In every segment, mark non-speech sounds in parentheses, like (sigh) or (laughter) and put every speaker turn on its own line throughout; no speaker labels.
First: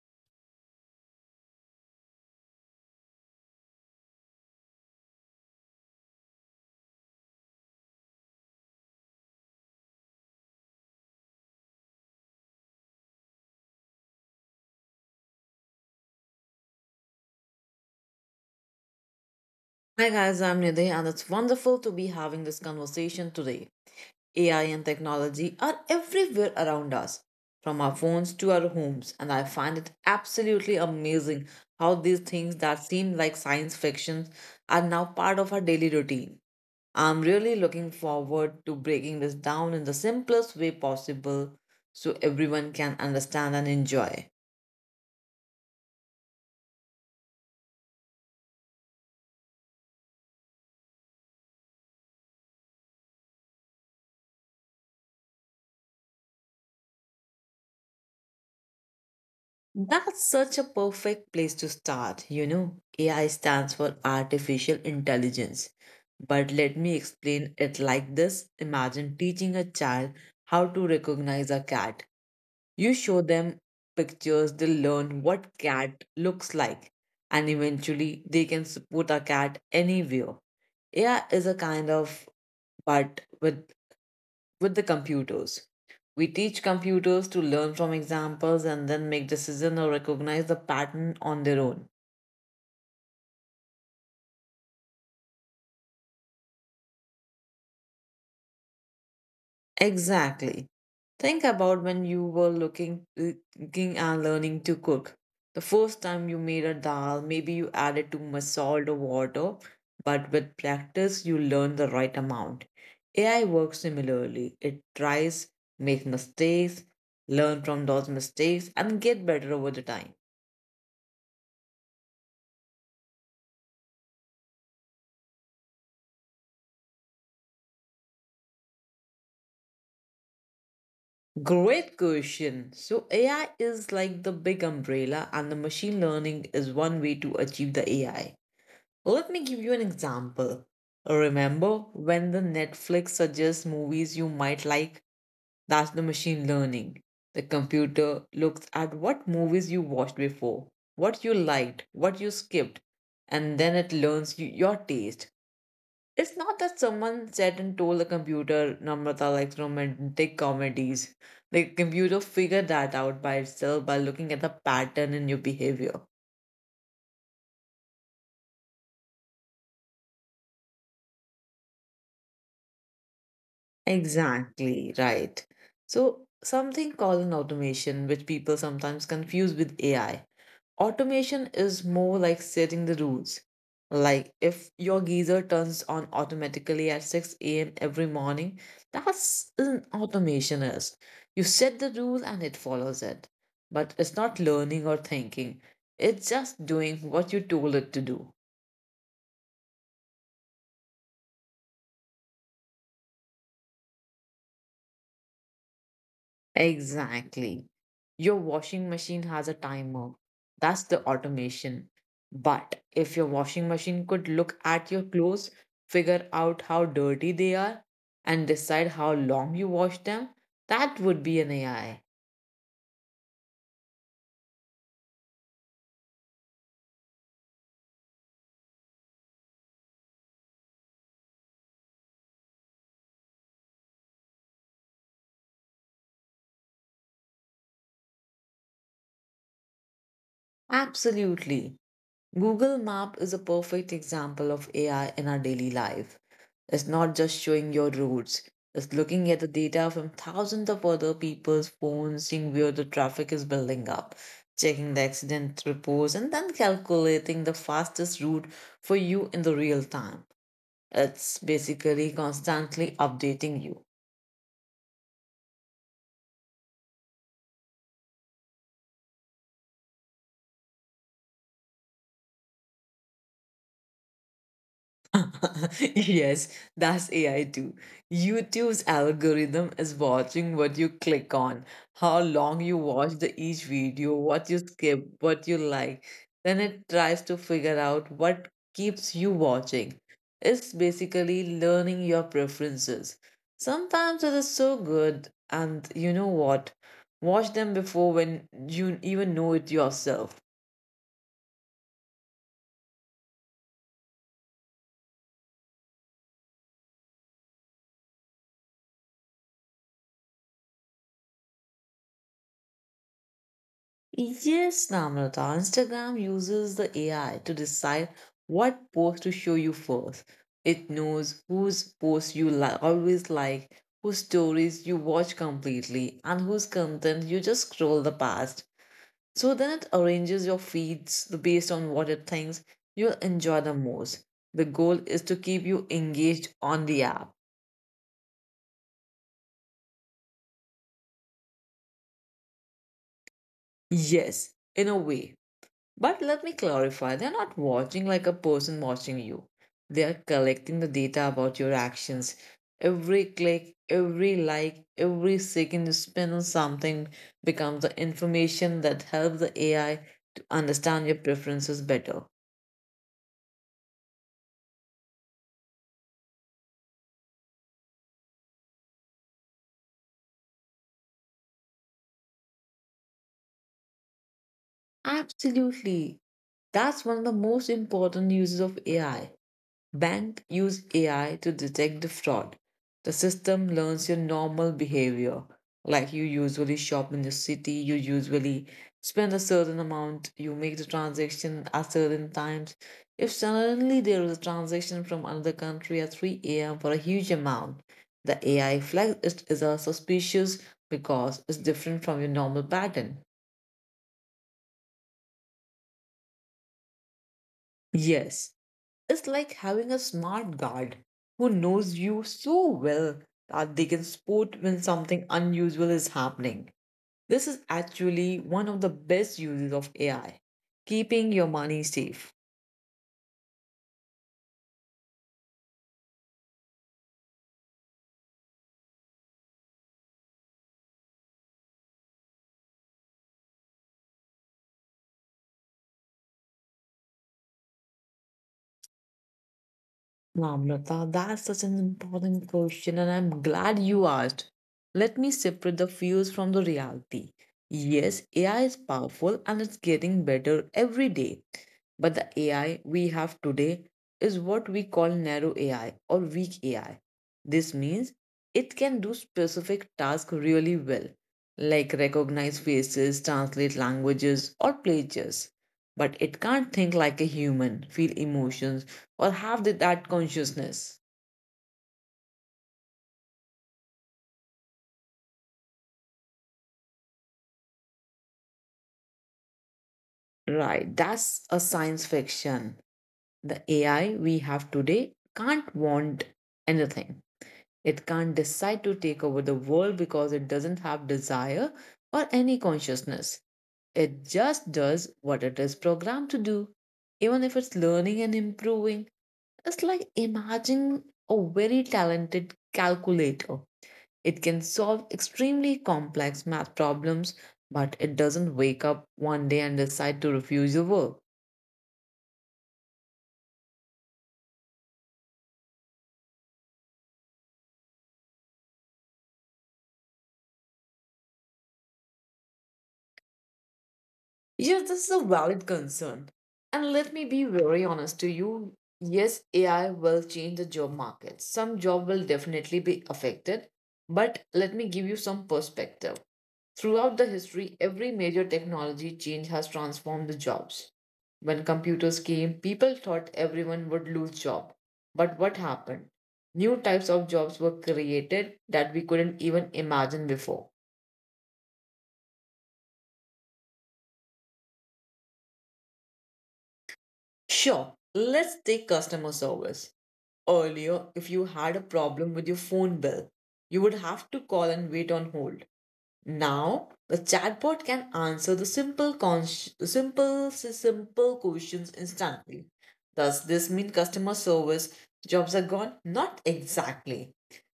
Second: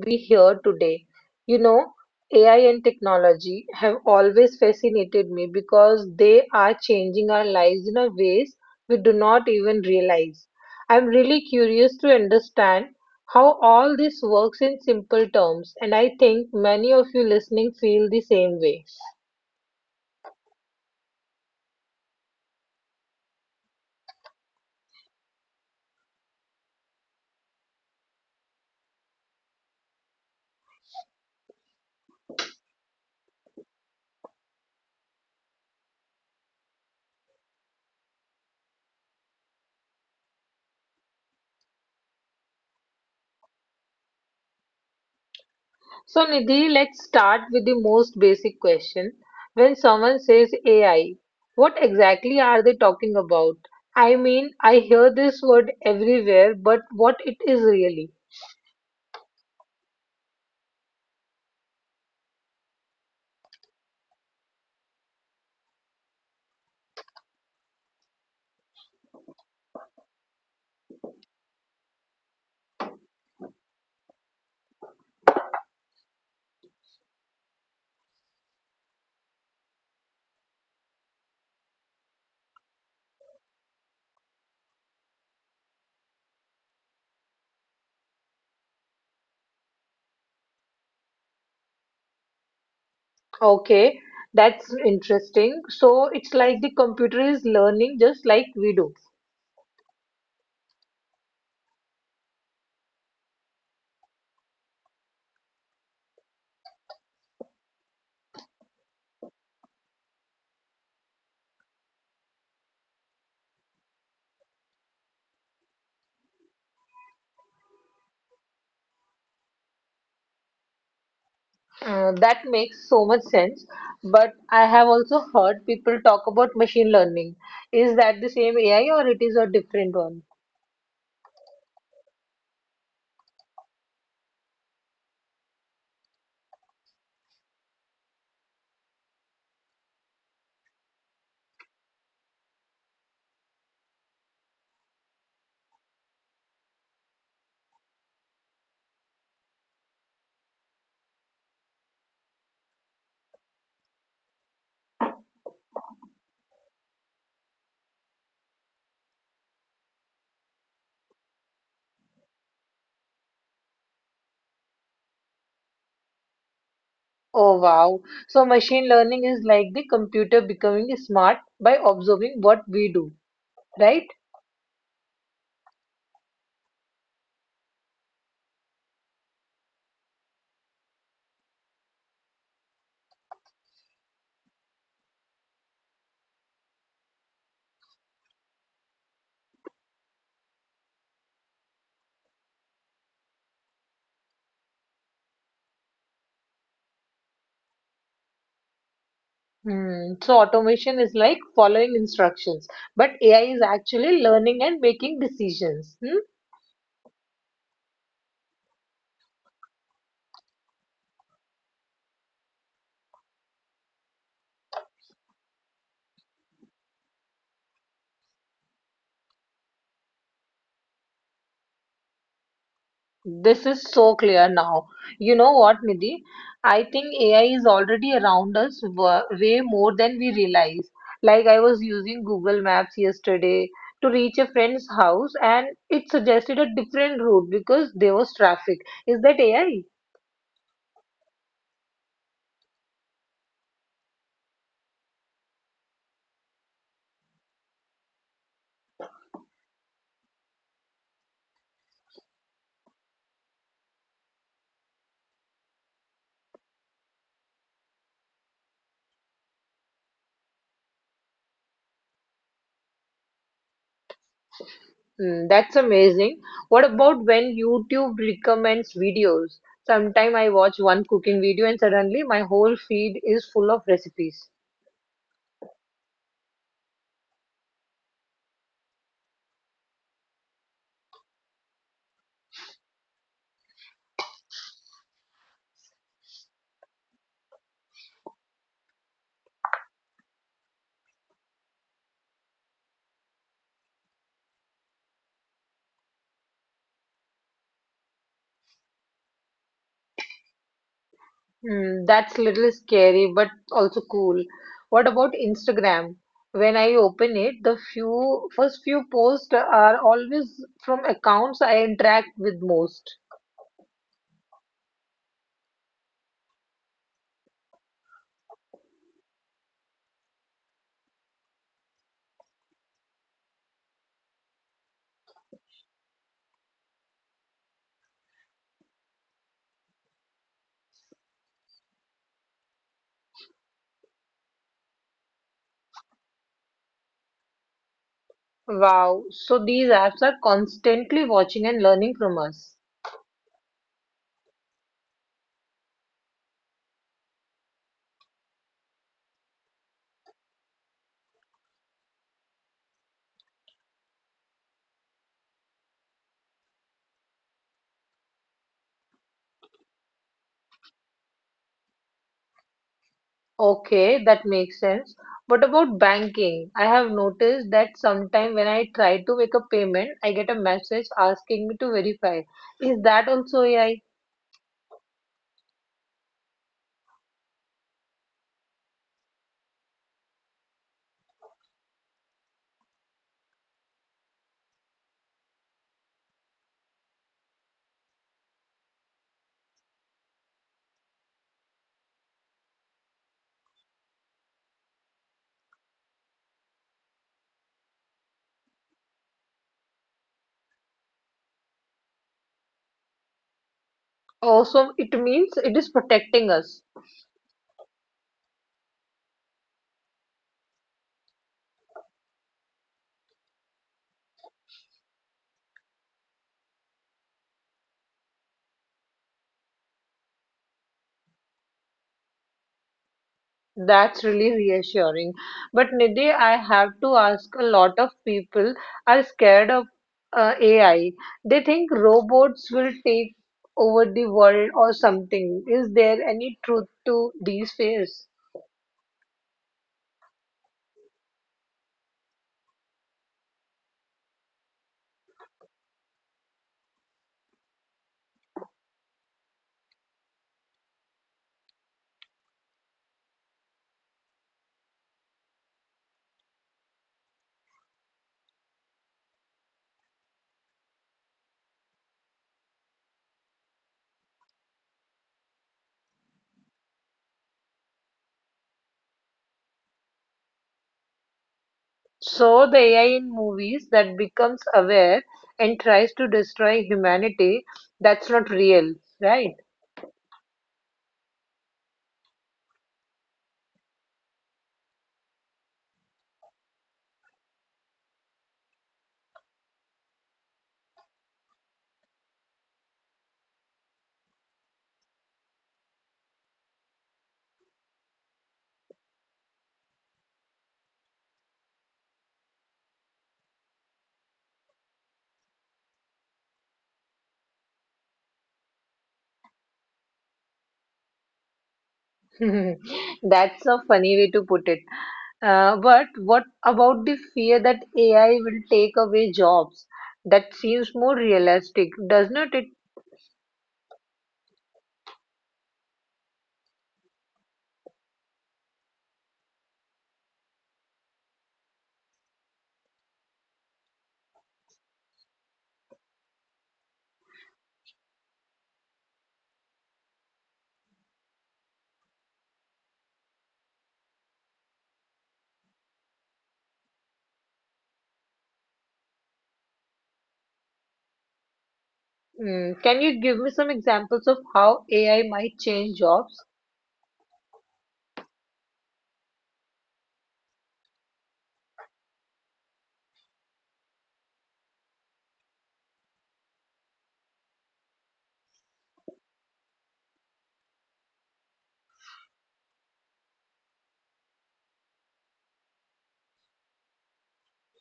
be here today. You know, AI and technology have always fascinated me because they are changing our lives in a ways we do not even realize. I'm really curious to understand how all this works in simple terms and I think many of you listening feel the same way.
Hi guys, I'm Nidhi, and it's wonderful to be having this conversation today. AI and technology are everywhere around us, from our phones to our homes, and I find it absolutely amazing how these things that seem like science fiction are now part of our daily routine. I'm really looking forward to breaking this down in the simplest way possible so everyone can understand and enjoy.
So, Nidhi, let's start with the most basic question. When someone says AI, what exactly are they talking about? I mean, I hear this word everywhere, but what it is really?
That's such a perfect place to start, you know. AI stands for artificial intelligence. But let me explain it like this. Imagine teaching a child how to recognize a cat. You show them pictures, they learn what cat looks like, and eventually they can spot a cat anywhere. AI is a kind of but with the computers. We teach computers to learn from examples and then make decisions or recognize the pattern on their own.
Okay, that's interesting. So, it's like the computer is learning just like we do.
Exactly. Think about when you were looking and learning to cook. The first time you made a dal, maybe you added too much salt or water, but with practice, you learn the right amount. AI works similarly. It tries, makes mistakes, learn from those mistakes, and get better over the time.
That makes so much sense. But I have also heard people talk about machine learning. Is that the same AI or it is a different one?
Great question. So AI is like the big umbrella and the machine learning is one way to achieve the AI. Let me give you an example. Remember when the Netflix suggests movies you might like? That's the machine learning. The computer looks at what movies you watched before, what you liked, what you skipped, and then it learns your taste. It's not that someone sat and told the computer Namrata likes romantic comedies. The computer figured that out by itself by looking at the pattern in your behavior.
Oh wow. So machine learning is like the computer becoming smart by observing what we do, right?
Exactly, right. So, something called an automation, which people sometimes confuse with AI. Automation is more like setting the rules. Like if your geyser turns on automatically at 6 a.m. every morning, that's an automation is. You set the rule and it follows it. But it's not learning or thinking. It's just doing what you told it to do.
Hmm. So automation is like following instructions, but AI is actually learning and making decisions. Hmm?
Exactly. Your washing machine has a timer. That's the automation. But if your washing machine could look at your clothes, figure out how dirty they are, and decide how long you wash them, that would be an AI.
This is so clear now. You know what, Nidhi? I think AI is already around us way more than we realize. Like I was using Google Maps yesterday to reach a friend's house and it suggested a different route because there was traffic. Is that AI?
Absolutely. Google Map is a perfect example of AI in our daily life. It's not just showing your routes, it's looking at the data from thousands of other people's phones, seeing where the traffic is building up, checking the accident reports, and then calculating the fastest route for you in the real time. It's basically constantly updating you.
Hmm, that's amazing. What about when YouTube recommends videos? Sometime I watch one cooking video and suddenly my whole feed is full of recipes.
(laughs) Yes, that's AI too. YouTube's algorithm is watching what you click on, how long you watch the each video, what you skip, what you like. Then it tries to figure out what keeps you watching. It's basically learning your preferences. Sometimes it is so good, and you know what? Watch them before when you even know it yourself.
Hmm, that's a little scary, but also cool. What about Instagram? When I open it, the few first few posts are always from accounts I interact with most.
Yes, Namrata, Instagram uses the AI to decide what post to show you first. It knows whose posts you always like, whose stories you watch completely, and whose content you just scroll the past. So then it arranges your feeds based on what it thinks you'll enjoy the most. The goal is to keep you engaged on the app.
Wow. So these apps are constantly watching and learning from us.
Yes, in a way. But let me clarify, they're not watching like a person watching you. They are collecting the data about your actions. Every click, every like, every second you spend on something becomes the information that helps the AI to understand your preferences better.
Okay, that makes sense. What about banking? I have noticed that sometime when I try to make a payment, I get a message asking me to verify. Is that also AI?
Absolutely. That's one of the most important uses of AI. Bank use AI to detect the fraud. The system learns your normal behavior, like you usually shop in the city, you usually spend a certain amount, you make the transaction at certain times. If suddenly there is a transaction from another country at 3 a.m. for a huge amount, the AI flags it as a suspicious because it's different from your normal pattern.
Also, it means it is protecting us.
Yes, it's like having a smart guard who knows you so well that they can spot when something unusual is happening. This is actually one of the best uses of AI keeping your money safe.
That's really reassuring. But Nidhi, I have to ask a lot of people are scared of AI. They think robots will take over the world or something. Is there any truth to these fears?
Wow, that's such an important question, and I'm glad you asked. Let me separate the fears from the reality. Yes, AI is powerful and it's getting better every day. But the AI we have today is what we call narrow AI or weak AI. This means it can do specific tasks really well, like recognize faces, translate languages, or play chess. But it can't think like a human, feel emotions, or have that consciousness.
So the AI in movies that becomes aware and tries to destroy humanity, that's not real, right?
Right, that's a science fiction. The AI we have today can't want anything. It can't decide to take over the world because it doesn't have desire or any consciousness. It just does what it is programmed to do. Even if it's learning and improving, it's like imagining a very talented calculator. It can solve extremely complex math problems, but it doesn't wake up one day and decide to refuse your work.
(laughs) That's a funny way to put it. But what about the fear that AI will take away jobs? That seems more realistic, does not it?
Yes, this is a valid concern. And let me be very honest to you. Yes, AI will change the job market. Some job will definitely be affected, but let me give you some perspective. Throughout the history, every major technology change has transformed the jobs. When computers came, people thought everyone would lose job. But what happened? New types of jobs were created that we couldn't even imagine before.
Mm, can you give me some examples of how AI might change jobs?
Sure, let's take customer service. Earlier, if you had a problem with your phone bill, you would have to call and wait on hold. Now, the chatbot can answer the simple questions instantly. Does this mean customer service jobs are gone? Not exactly.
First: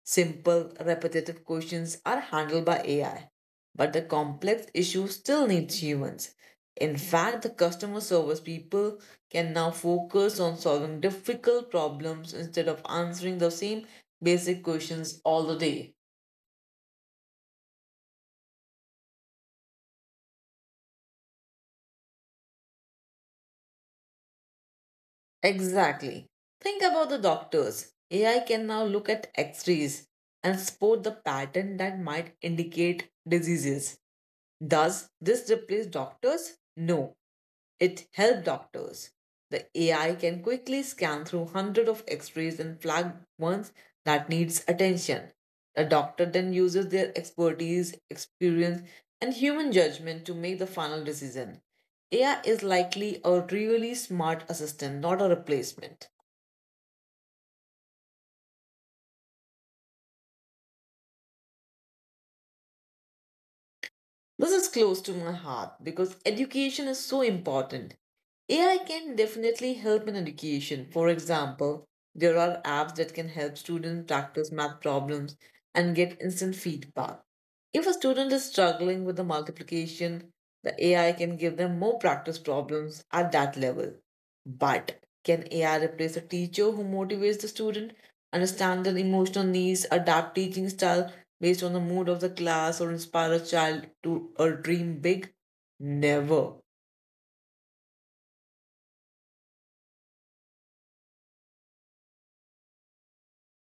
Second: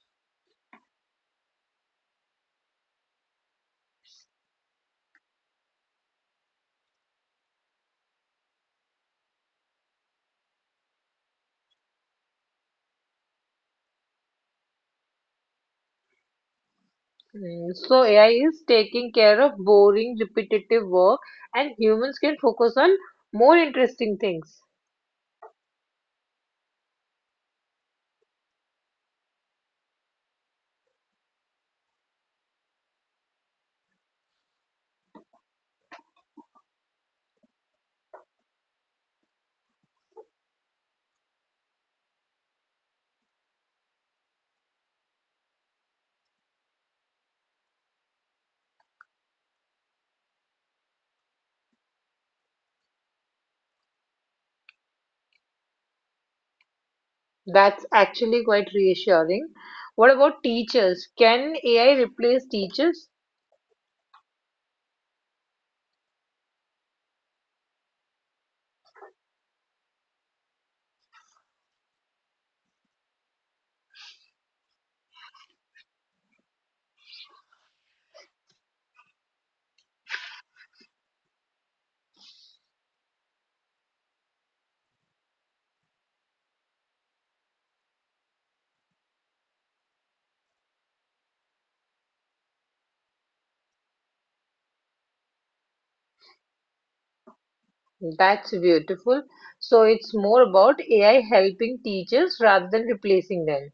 Simple, repetitive questions are handled by AI, but the complex issues still need humans. In fact, the customer service people can now focus on solving difficult problems instead of answering the same basic questions all the day.
Mm, so AI is taking care of boring, repetitive work, and humans can focus on more interesting things.
Exactly. Think about the doctors. AI can now look at x rays and spot the pattern that might indicate diseases. Does this replace doctors? No. It helped doctors. The AI can quickly scan through hundreds of x-rays and flag ones that needs attention. The doctor then uses their expertise, experience, and human judgment to make the final decision. AI is likely a really smart assistant, not a replacement.
That's actually quite reassuring. What about teachers? Can AI replace teachers?
This is close to my heart because education is so important. AI can definitely help in education. For example, there are apps that can help students practice math problems and get instant feedback. If a student is struggling with the multiplication, the AI can give them more practice problems at that level. But can AI replace a teacher who motivates the student, understand their emotional needs, adapt teaching style, based on the mood of the class or inspire a child to or dream big? Never.
That's beautiful. So it's more about AI helping teachers rather than replacing them.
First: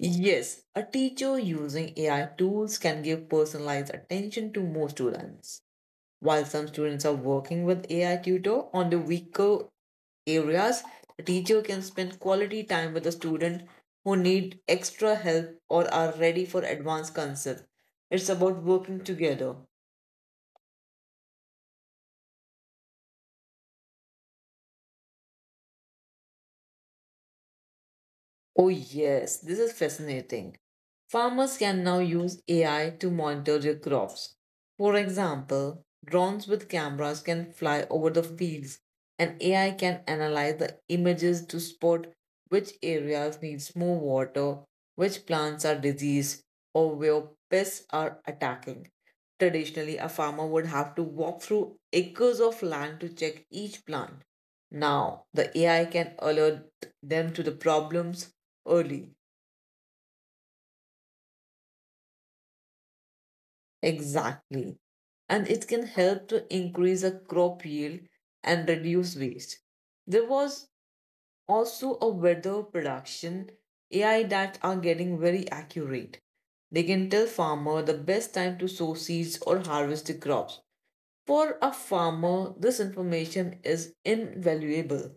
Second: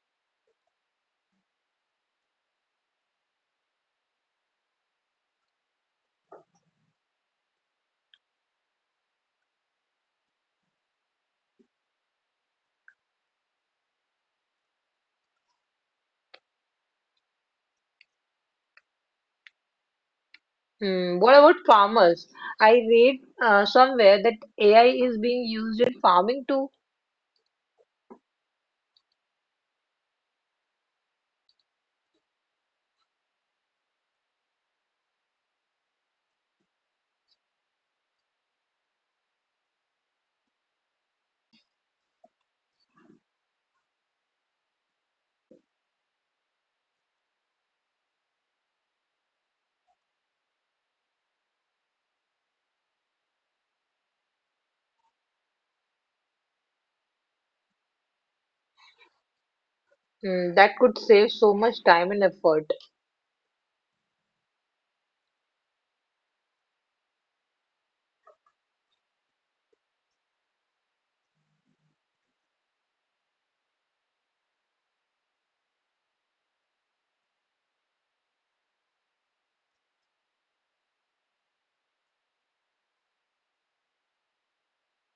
Yes, a teacher using AI tools can give personalized attention to more students. While some students are working with AI tutor on the weaker areas, the teacher can spend quality time with the student who need extra help or are ready for advanced concepts. It's about working together.
Hmm. What about farmers? I read somewhere that AI is being used in farming too.
Oh, yes, this is fascinating. Farmers can now use AI to monitor their crops. For example, drones with cameras can fly over the fields, and AI can analyze the images to spot which areas needs more water, which plants are diseased, or where pests are attacking. Traditionally, a farmer would have to walk through acres of land to check each plant. Now, the AI can alert them to the problems, early.
Hmm. That could save so much time and effort.
Exactly. And it can help to increase a crop yield and reduce waste. There was also a weather production AI that are getting very accurate. They can tell farmer the best time to sow seeds or harvest the crops. For a farmer, this information is invaluable.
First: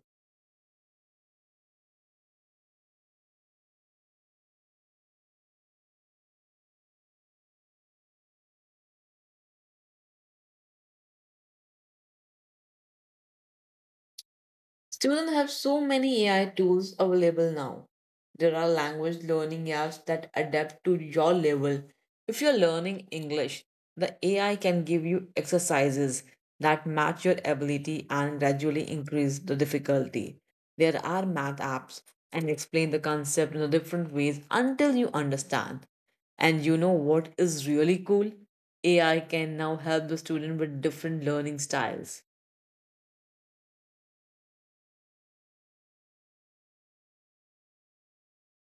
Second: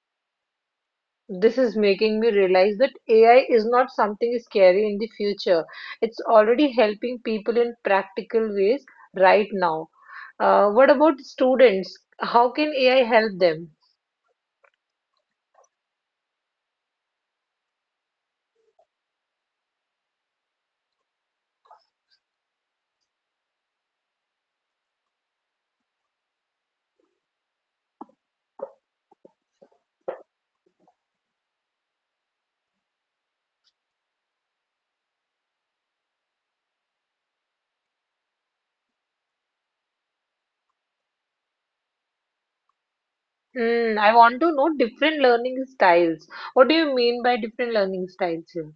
This is making me realize that AI is not something scary in the future. It's already helping people in practical ways right now. What about students? How can AI help them?
Students have so many AI tools available now. There are language learning apps that adapt to your level. If you're learning English, the AI can give you exercises that match your ability and gradually increase the difficulty. There are math apps and explain the concept in a different ways until you understand. And you know what is really cool? AI can now help the student with different learning styles.
Hmm, I want to know different learning styles. What do you mean by different learning styles here?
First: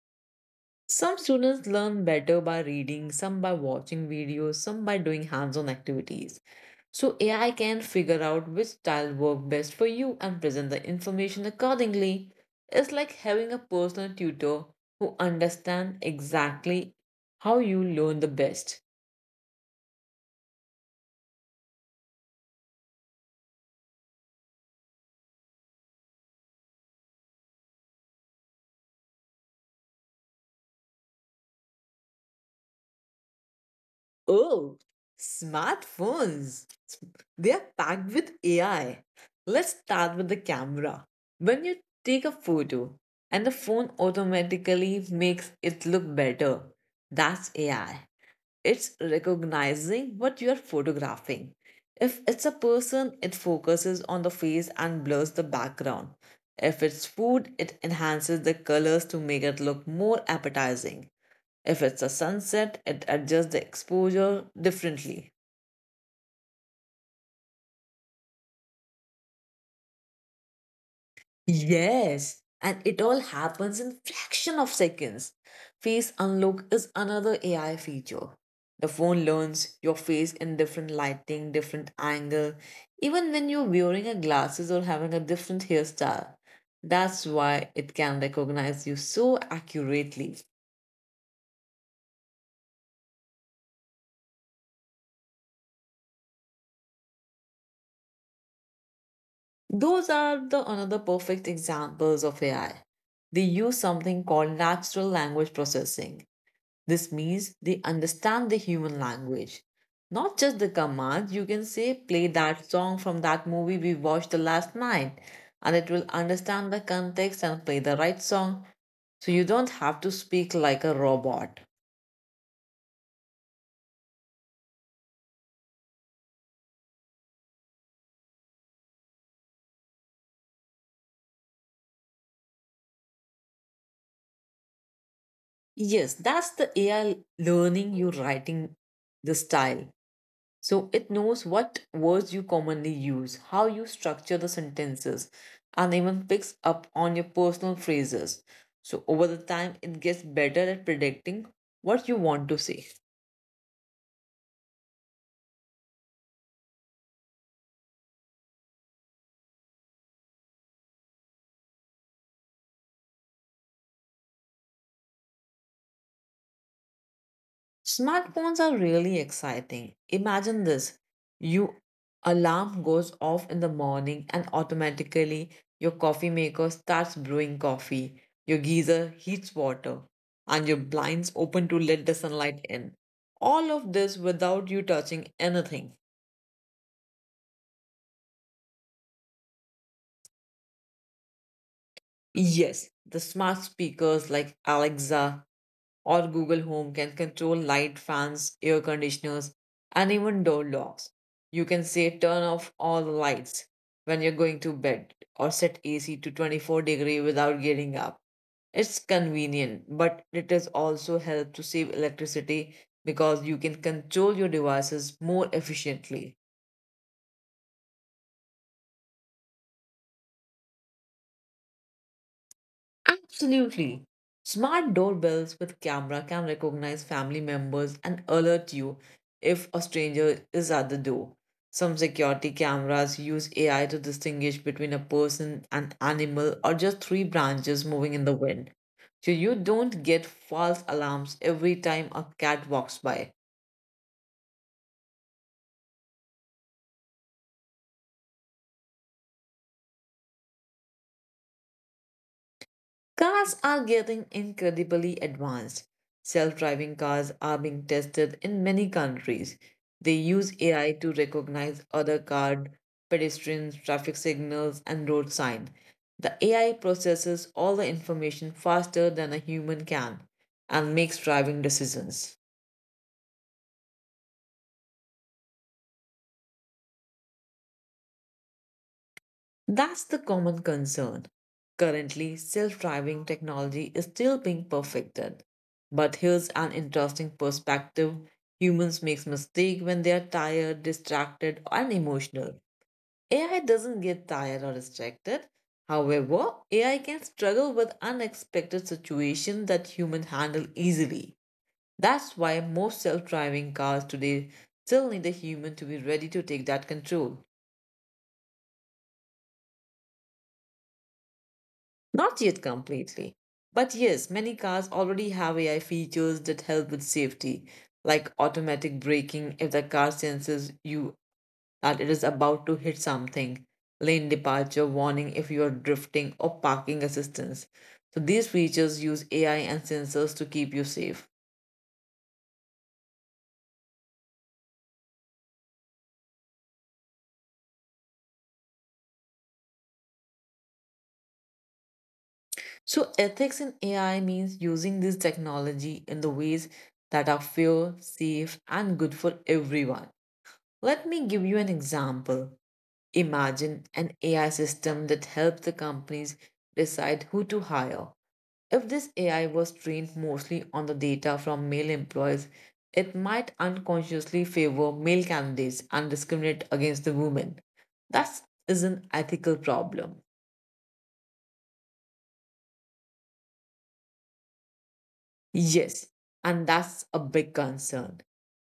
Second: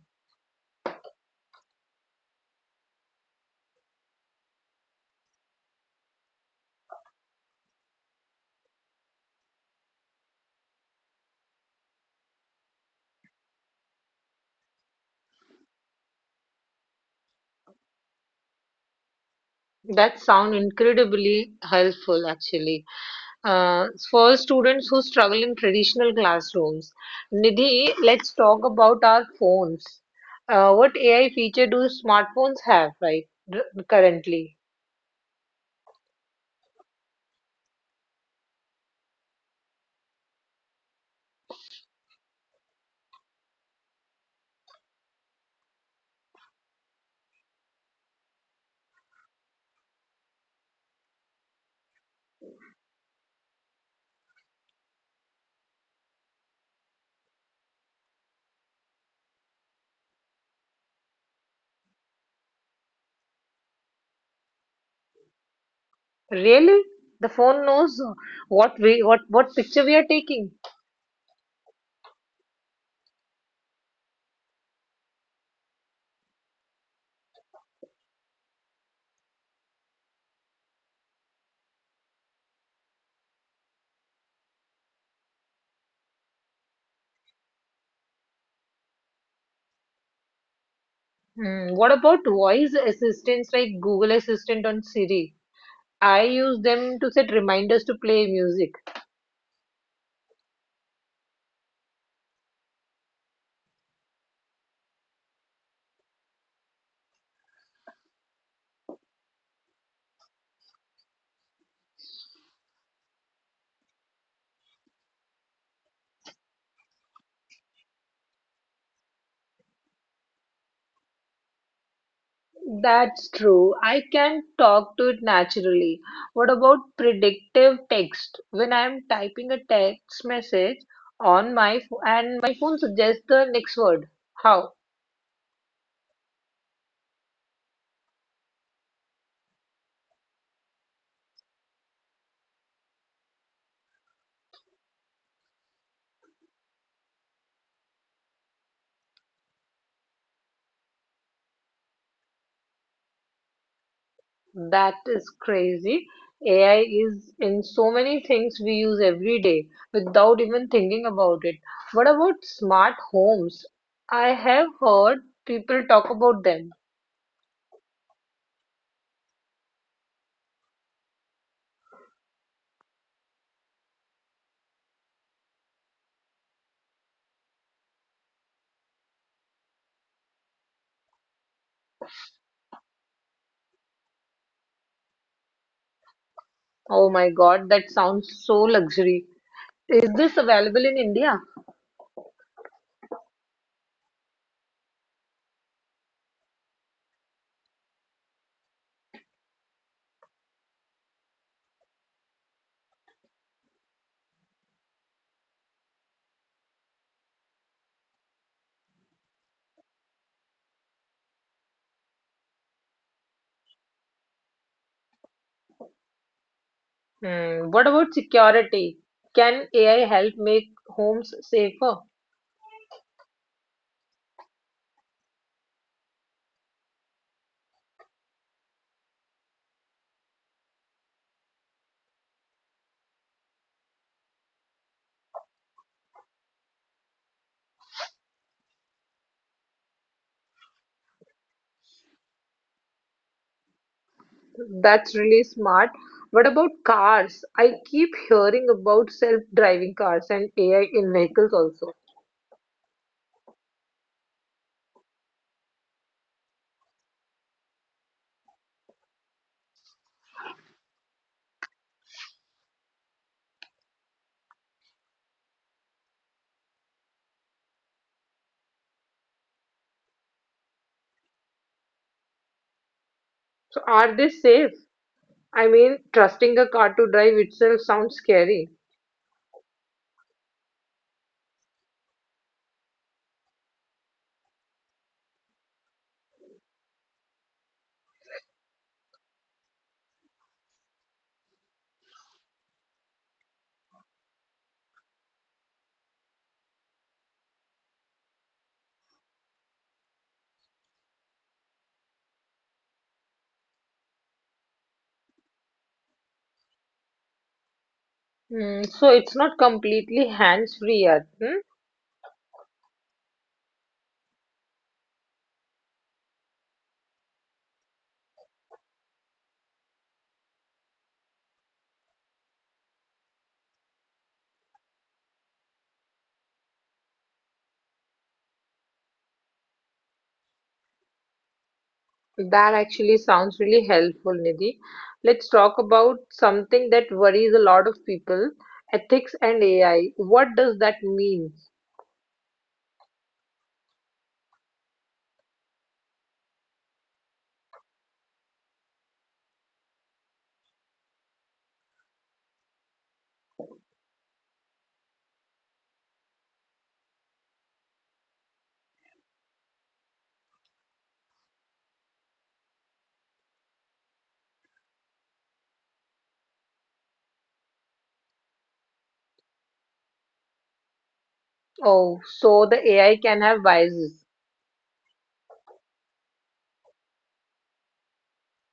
Some students learn better by reading, some by watching videos, some by doing hands on activities. So, AI can figure out which style works best for you and present the information accordingly. It's like having a personal tutor who understands exactly how you learn the best.
That sound incredibly helpful, actually. For students who struggle in traditional classrooms, Nidhi, let's talk about our phones. What AI feature do smartphones have right currently?
Oh, smartphones! They are packed with AI. Let's start with the camera. When you take a photo and the phone automatically makes it look better, that's AI. It's recognizing what you are photographing. If it's a person, it focuses on the face and blurs the background. If it's food, it enhances the colors to make it look more appetizing. If it's a sunset, it adjusts the exposure differently.
Really? The phone knows what picture we are taking.
Yes, and it all happens in fraction of seconds. Face unlock is another AI feature. The phone learns your face in different lighting, different angle, even when you're wearing a glasses or having a different hairstyle. That's why it can recognize you so accurately.
Hmm, what about voice assistants like Google Assistant on Siri? I use them to set reminders to play music.
Those are the another perfect examples of AI. They use something called natural language processing. This means they understand the human language. Not just the commands, you can say, play that song from that movie we watched the last night, and it will understand the context and play the right song, so you don't have to speak like a robot.
That's true. I can talk to it naturally. What about predictive text? When I'm typing a text message on my ph- and my phone suggests the next word. How?
Yes, that's the AI learning you writing the style. So it knows what words you commonly use, how you structure the sentences, and even picks up on your personal phrases. So over the time, it gets better at predicting what you want to say.
That is crazy. AI is in so many things we use every day without even thinking about it. What about smart homes? I have heard people talk about them.
Smartphones are really exciting. Imagine this. Your alarm goes off in the morning and automatically your coffee maker starts brewing coffee, your geyser heats water, and your blinds open to let the sunlight in. All of this without you touching anything.
Oh my God, that sounds so luxury. Is this available in India?
Yes, the smart speakers like Alexa or Google Home can control light, fans, air conditioners, and even door locks. You can say turn off all the lights when you're going to bed or set AC to 24 degree without getting up. It's convenient, but it is also help to save electricity because you can control your devices more efficiently.
Hmm, what about security? Can AI help make homes safer?
Absolutely. Smart doorbells with camera can recognize family members and alert you if a stranger is at the door. Some security cameras use AI to distinguish between a person, an animal, or just three branches moving in the wind. So you don't get false alarms every time a cat walks by.
That's really smart. What about cars? I keep hearing about self-driving cars and AI in vehicles also.
Cars are getting incredibly advanced. Self driving cars are being tested in many countries. They use AI to recognize other cars, pedestrians, traffic signals, and road signs. The AI processes all the information faster than a human can and makes driving decisions.
So are they safe? I mean, trusting a car to drive itself sounds scary.
That's the common concern. Currently, self driving technology is still being perfected. But here's an interesting perspective, humans make mistakes when they are tired, distracted, and emotional. AI doesn't get tired or distracted. However, AI can struggle with unexpected situations that humans handle easily. That's why most self driving cars today still need a human to be ready to take that control.
Hmm, so it's not completely hands-free yet, hmm?
Not yet completely. But yes, many cars already have AI features that help with safety, like automatic braking if the car senses you that it is about to hit something, lane departure warning if you are drifting, or parking assistance. So these features use AI and sensors to keep you safe.
That actually sounds really helpful, Nidhi. Let's talk about something that worries a lot of people, ethics and AI. What does that mean?
So ethics in AI means using this technology in the ways that are fair, safe, and good for everyone. Let me give you an example. Imagine an AI system that helps the companies decide who to hire. If this AI was trained mostly on the data from male employees, it might unconsciously favor male candidates and discriminate against the women. That is an ethical problem.
Oh, so the AI can have biases.
Yes, and that's a big concern.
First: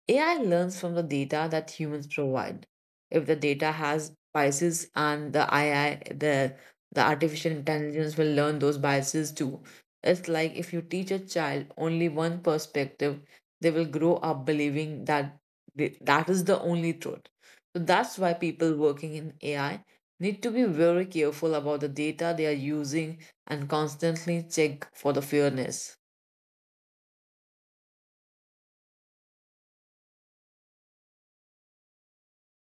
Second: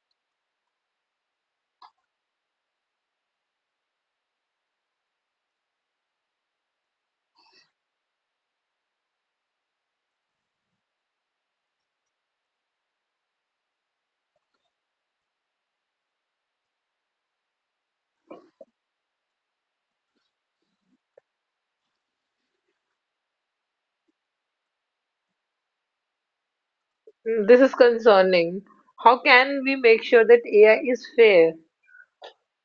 AI learns from the data that humans provide. If the data has biases and the AI, the artificial intelligence will learn those biases too. It's like if you teach a child only one perspective, they will grow up believing that that is the only truth. So that's why people working in AI need to be very careful about the data they are using and constantly check for the fairness.
Mm, this is concerning. How can we make sure that AI is fair?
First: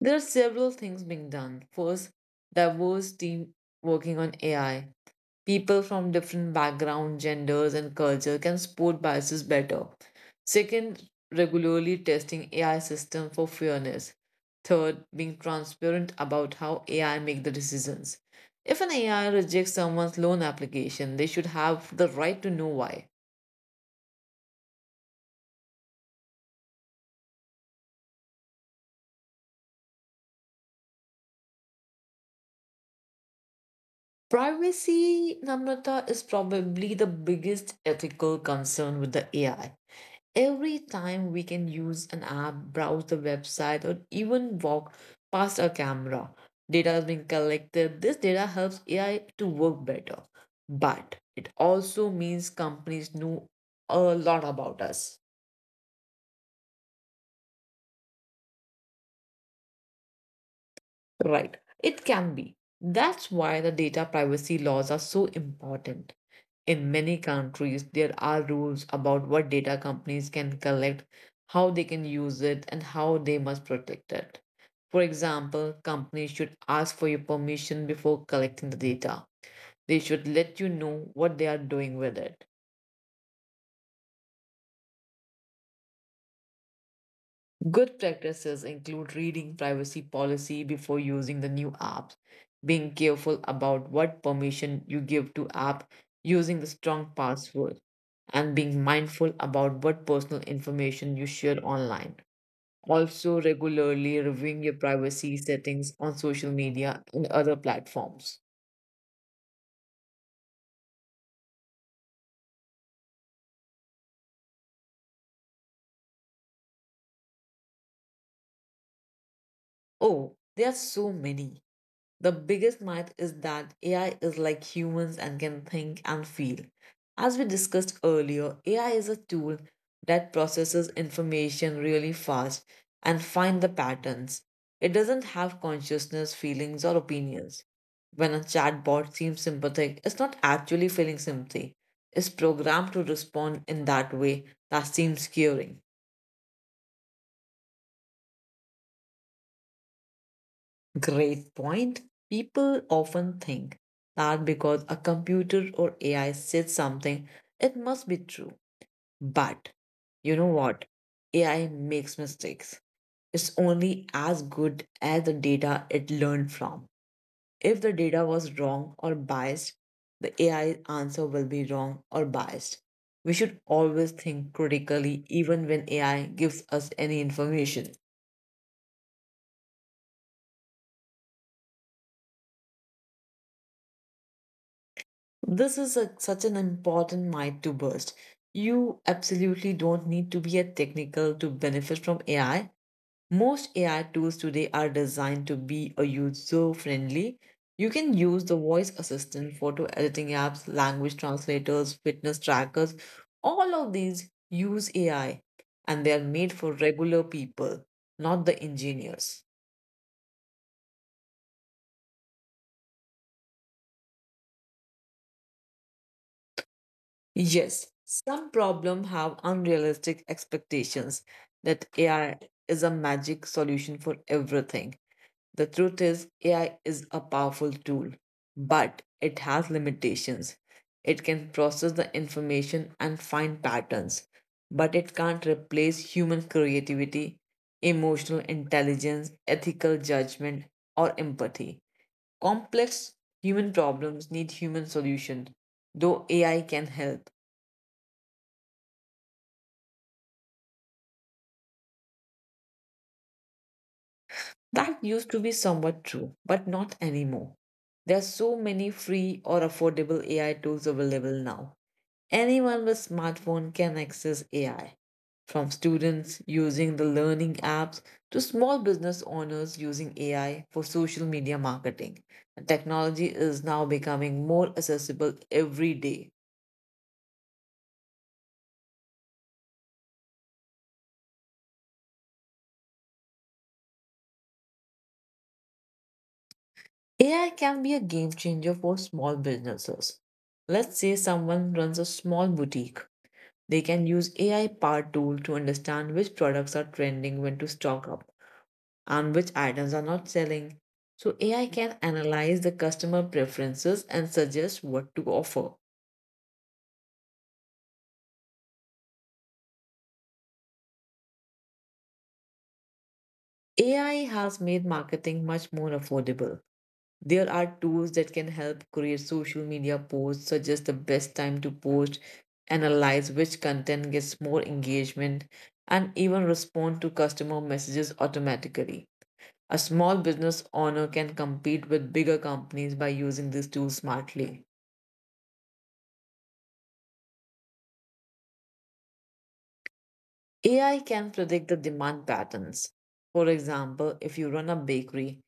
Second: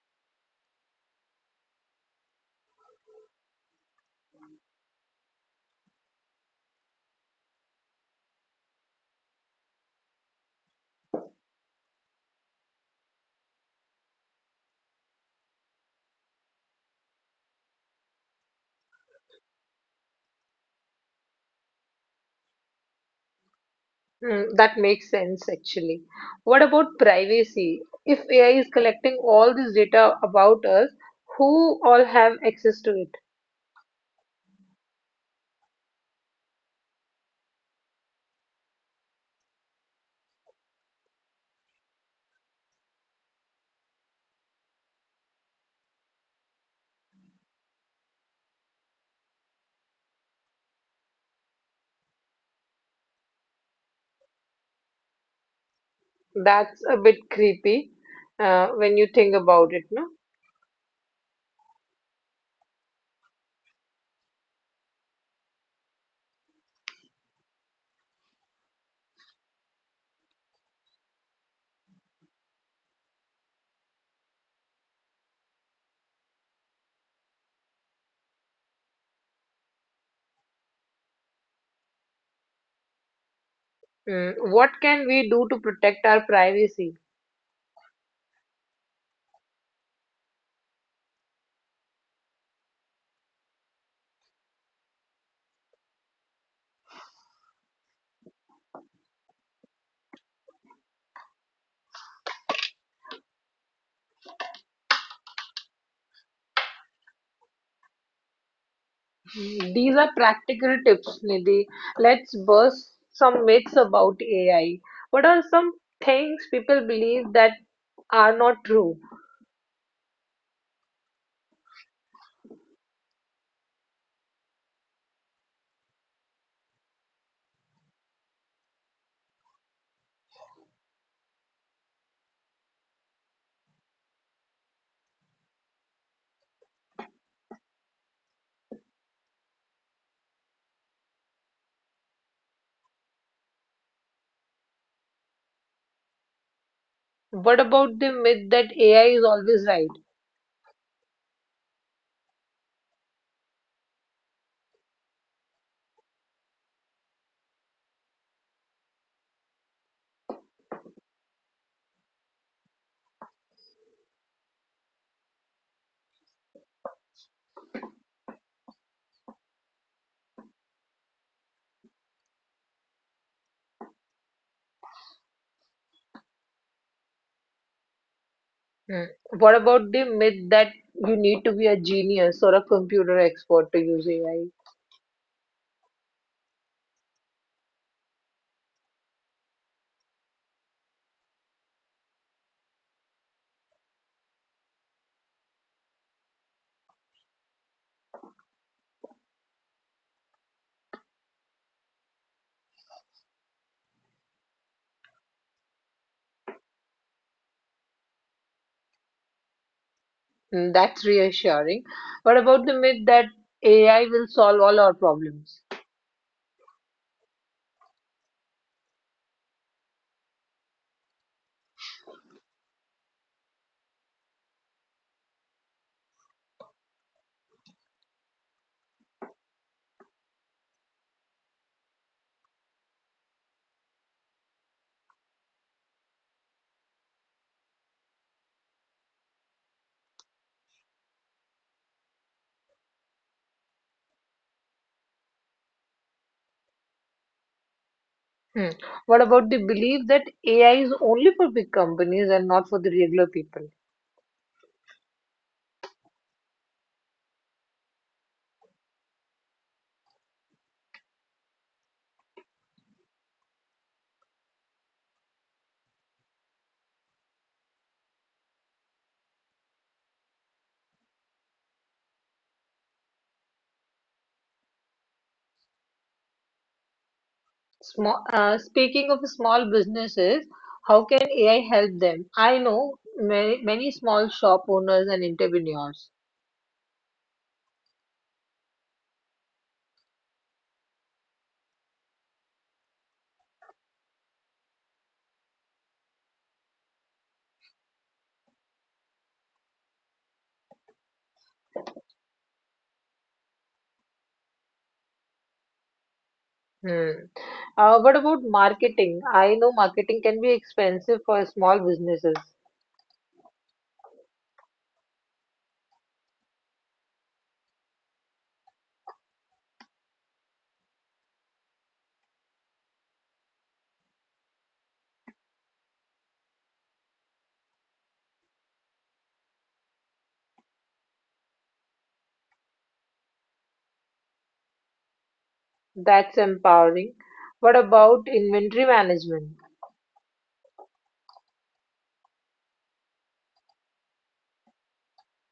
There are several things being done. First, diverse team working on AI. People from different background, genders, and culture can spot biases better. Second, regularly testing AI system for fairness. Third, being transparent about how AI make the decisions. If an AI rejects someone's loan application, they should have the right to know why.
Mm, that makes sense, actually. What about privacy? If AI is collecting all this data about us, who all have access to it?
Privacy, Namrata, is probably the biggest ethical concern with the AI. Every time we can use an app, browse the website, or even walk past a camera, data is being collected. This data helps AI to work better, but it also means companies know a lot about us,
That's a bit creepy when you think about it, no?
right? It can be. That's why the data privacy laws are so important. In many countries, there are rules about what data companies can collect, how they can use it, and how they must protect it. For example, companies should ask for your permission before collecting the data. They should let you know what they are doing with it.
Mm, what can we do to protect our privacy?
Good practices include reading privacy policy before using the new apps, being careful about what permission you give to app, using the strong password, and being mindful about what personal information you share online. Also, regularly reviewing your privacy settings on social media and other platforms.
These are practical tips, Nidhi. Let's burst some myths about AI. What are some things people believe that are not true?
Oh, there are so many. The biggest myth is that AI is like humans and can think and feel. As we discussed earlier, AI is a tool that processes information really fast and find the patterns. It doesn't have consciousness, feelings, or opinions. When a chatbot seems sympathetic, it's not actually feeling sympathy. It's programmed to respond in that way that seems caring.
What about the myth that AI is always right?
Great point. People often think that because a computer or AI says something, it must be true. But you know what? AI makes mistakes. It's only as good as the data it learned from. If the data was wrong or biased, the AI answer will be wrong or biased. We should always think critically even when AI gives us any information.
Hmm. What about the myth that you need to be a genius or a computer expert to use AI?
This is a, such an important myth to burst. You absolutely don't need to be a technical to benefit from AI. Most AI tools today are designed to be a user friendly. You can use the voice assistant, photo editing apps, language translators, fitness trackers. All of these use AI and they are made for regular people, not the engineers.
Hmm. That's reassuring. What about the myth that AI will solve all our problems?
Yes, some problems have unrealistic expectations that AI is a magic solution for everything. The truth is, AI is a powerful tool, but it has limitations. It can process the information and find patterns, but it can't replace human creativity, emotional intelligence, ethical judgment, or empathy. Complex human problems need human solutions, though AI can help.
Hmm. What about the belief that AI is only for big companies and not for the regular people?
That used to be somewhat true, but not anymore. There are so many free or affordable AI tools available now. Anyone with smartphone can access AI, from students using the learning apps to small business owners using AI for social media marketing. Technology is now becoming more accessible every day.
Speaking of small businesses, how can AI help them? I know many, many small shop owners and entrepreneurs.
AI can be a game changer for small businesses. Let's say someone runs a small boutique. They can use AI powered tools to understand which products are trending, when to stock up, and which items are not selling. So AI can analyze the customer preferences and suggest what to offer.
Hmm. What about marketing? I know marketing can be expensive for small businesses.
AI has made marketing much more affordable. There are tools that can help create social media posts, suggest the best time to post, analyze which content gets more engagement, and even respond to customer messages automatically. A small business owner can compete with bigger companies by using these tools smartly.
That's empowering. What about inventory management?
AI can predict the demand patterns. For example, if you run a bakery,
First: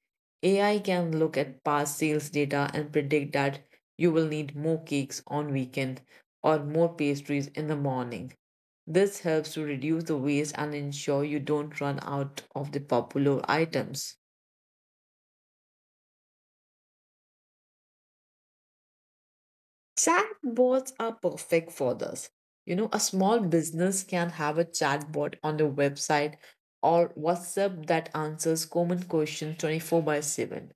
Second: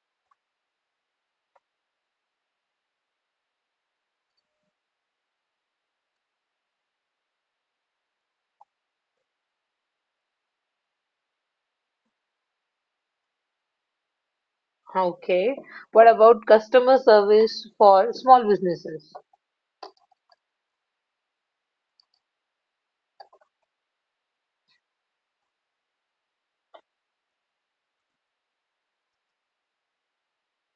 AI can look at past sales data and predict that you will need more cakes on weekend or more pastries in the morning. This helps to reduce the waste and ensure you don't run out of the popular items.
Okay. What about customer service for small businesses?
Chatbots are perfect for this. You know, a small business can have a chatbot on their website or WhatsApp that answers common questions 24 by 7.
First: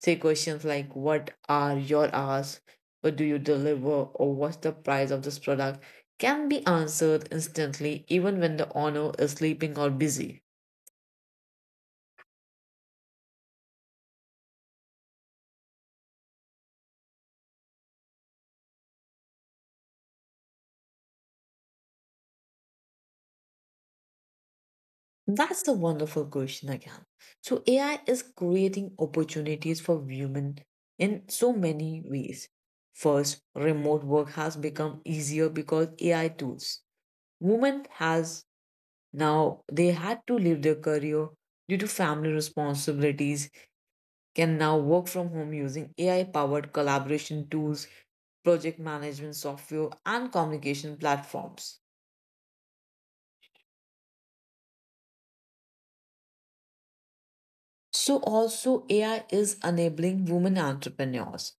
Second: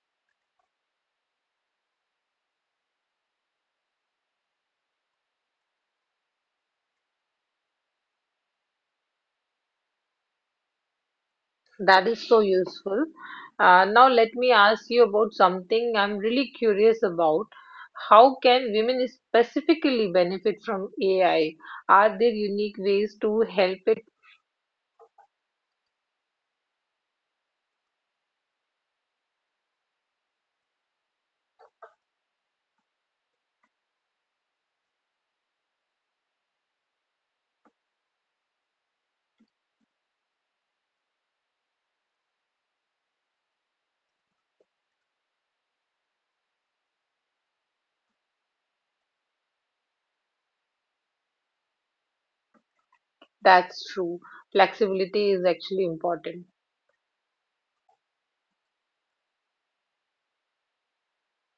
Say questions like what are your hours, what do you deliver, or what's the price of this product can be answered instantly even when the owner is sleeping or busy.
That is so useful. Now, let me ask you about something I'm really curious about. How can women specifically benefit from AI? Are there unique ways to help it?
That's the wonderful question again. So AI is creating opportunities for women in so many ways. First, remote work has become easier because AI tools. Women has now they had to leave their career due to family responsibilities can now work from home using AI powered collaboration tools, project management software and communication platforms.
That's true. Flexibility is actually important.
So also AI is enabling women entrepreneurs.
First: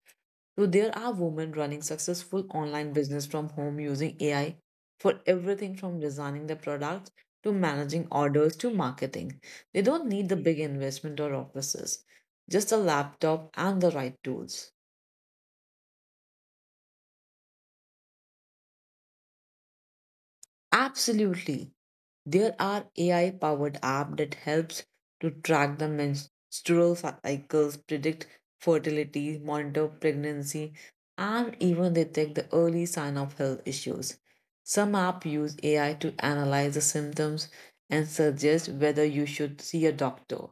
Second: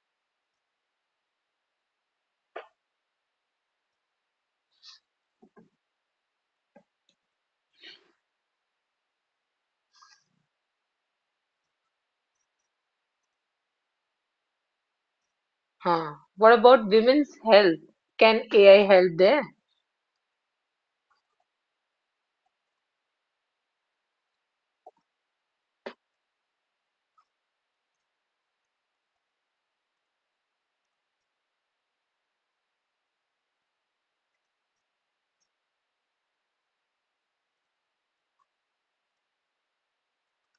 So there are women running successful online business from home using AI for everything from designing the products to managing orders to marketing. They don't need the big investment or offices, just a laptop and the right tools.
Huh. What about women's health? Can AI help there?
Absolutely. There are AI powered app that helps to track the menstrual cycles, predict fertility, monitor pregnancy, and even detect the early sign of health issues. Some apps use AI to analyze the symptoms and suggest whether you should see a doctor.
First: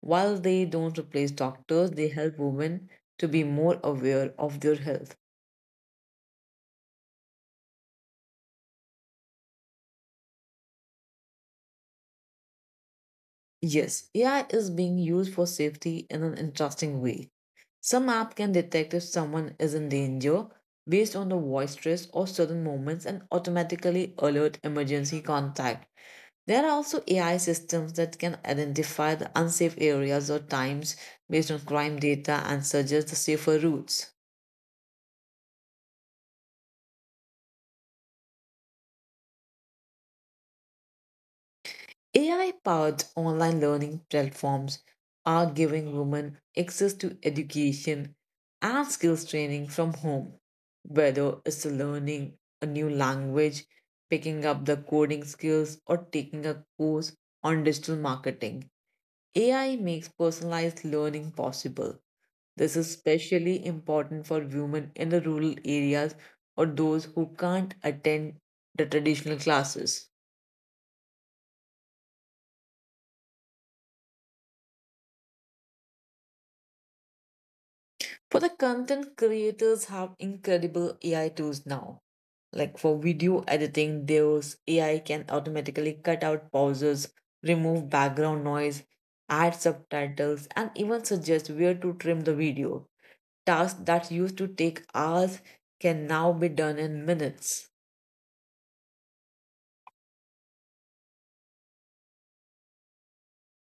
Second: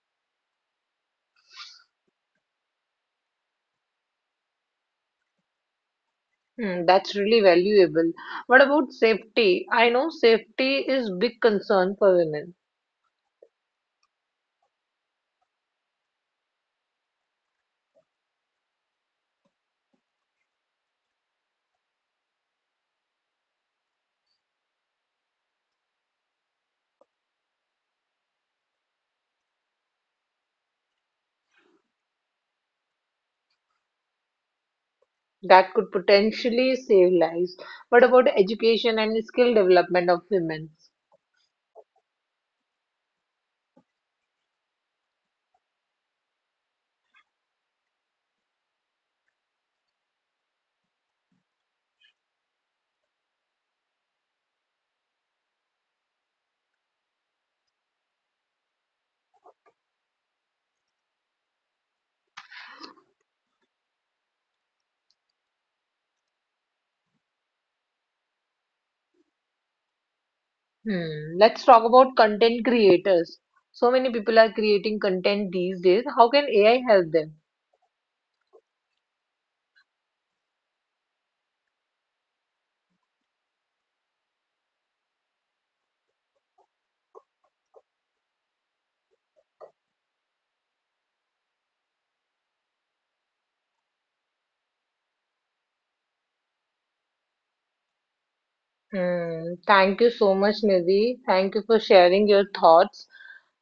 While they don't replace doctors, they help women to be more aware of their health.
Hmm, that's really valuable. What about safety? I know safety is big concern for women.
Yes, AI is being used for safety in an interesting way. Some app can detect if someone is in danger based on the voice stress or sudden movements and automatically alert emergency contact. There are also AI systems that can identify the unsafe areas or times based on crime data and suggest the safer routes.
That could potentially save lives. What about education and skill development of women?
AI powered online learning platforms are giving women access to education and skills training from home, whether it's learning a new language, picking up the coding skills, or taking a course on digital marketing. AI makes personalized learning possible. This is especially important for women in the rural areas or those who can't attend the traditional classes.
Hmm. Let's talk about content creators. So many people are creating content these days. How can AI help them?
For the content creators have incredible AI tools now. Like for video editing, those AI can automatically cut out pauses, remove background noise, add subtitles, and even suggest where to trim the video. Tasks that used to take hours can now be done in minutes.
Hmm. Thank you so much, Nidhi. Thank you for sharing your thoughts.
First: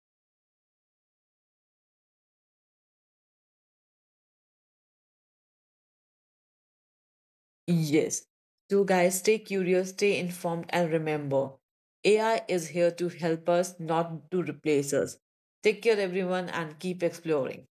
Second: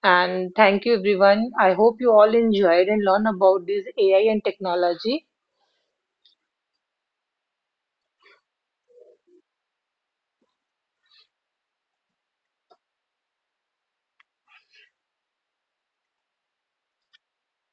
And thank you, everyone. I hope you all enjoyed and learned about this AI and technology.
Yes. So, guys, stay curious, stay informed, and remember AI is here to help us, not to replace us. Take care, everyone, and keep exploring.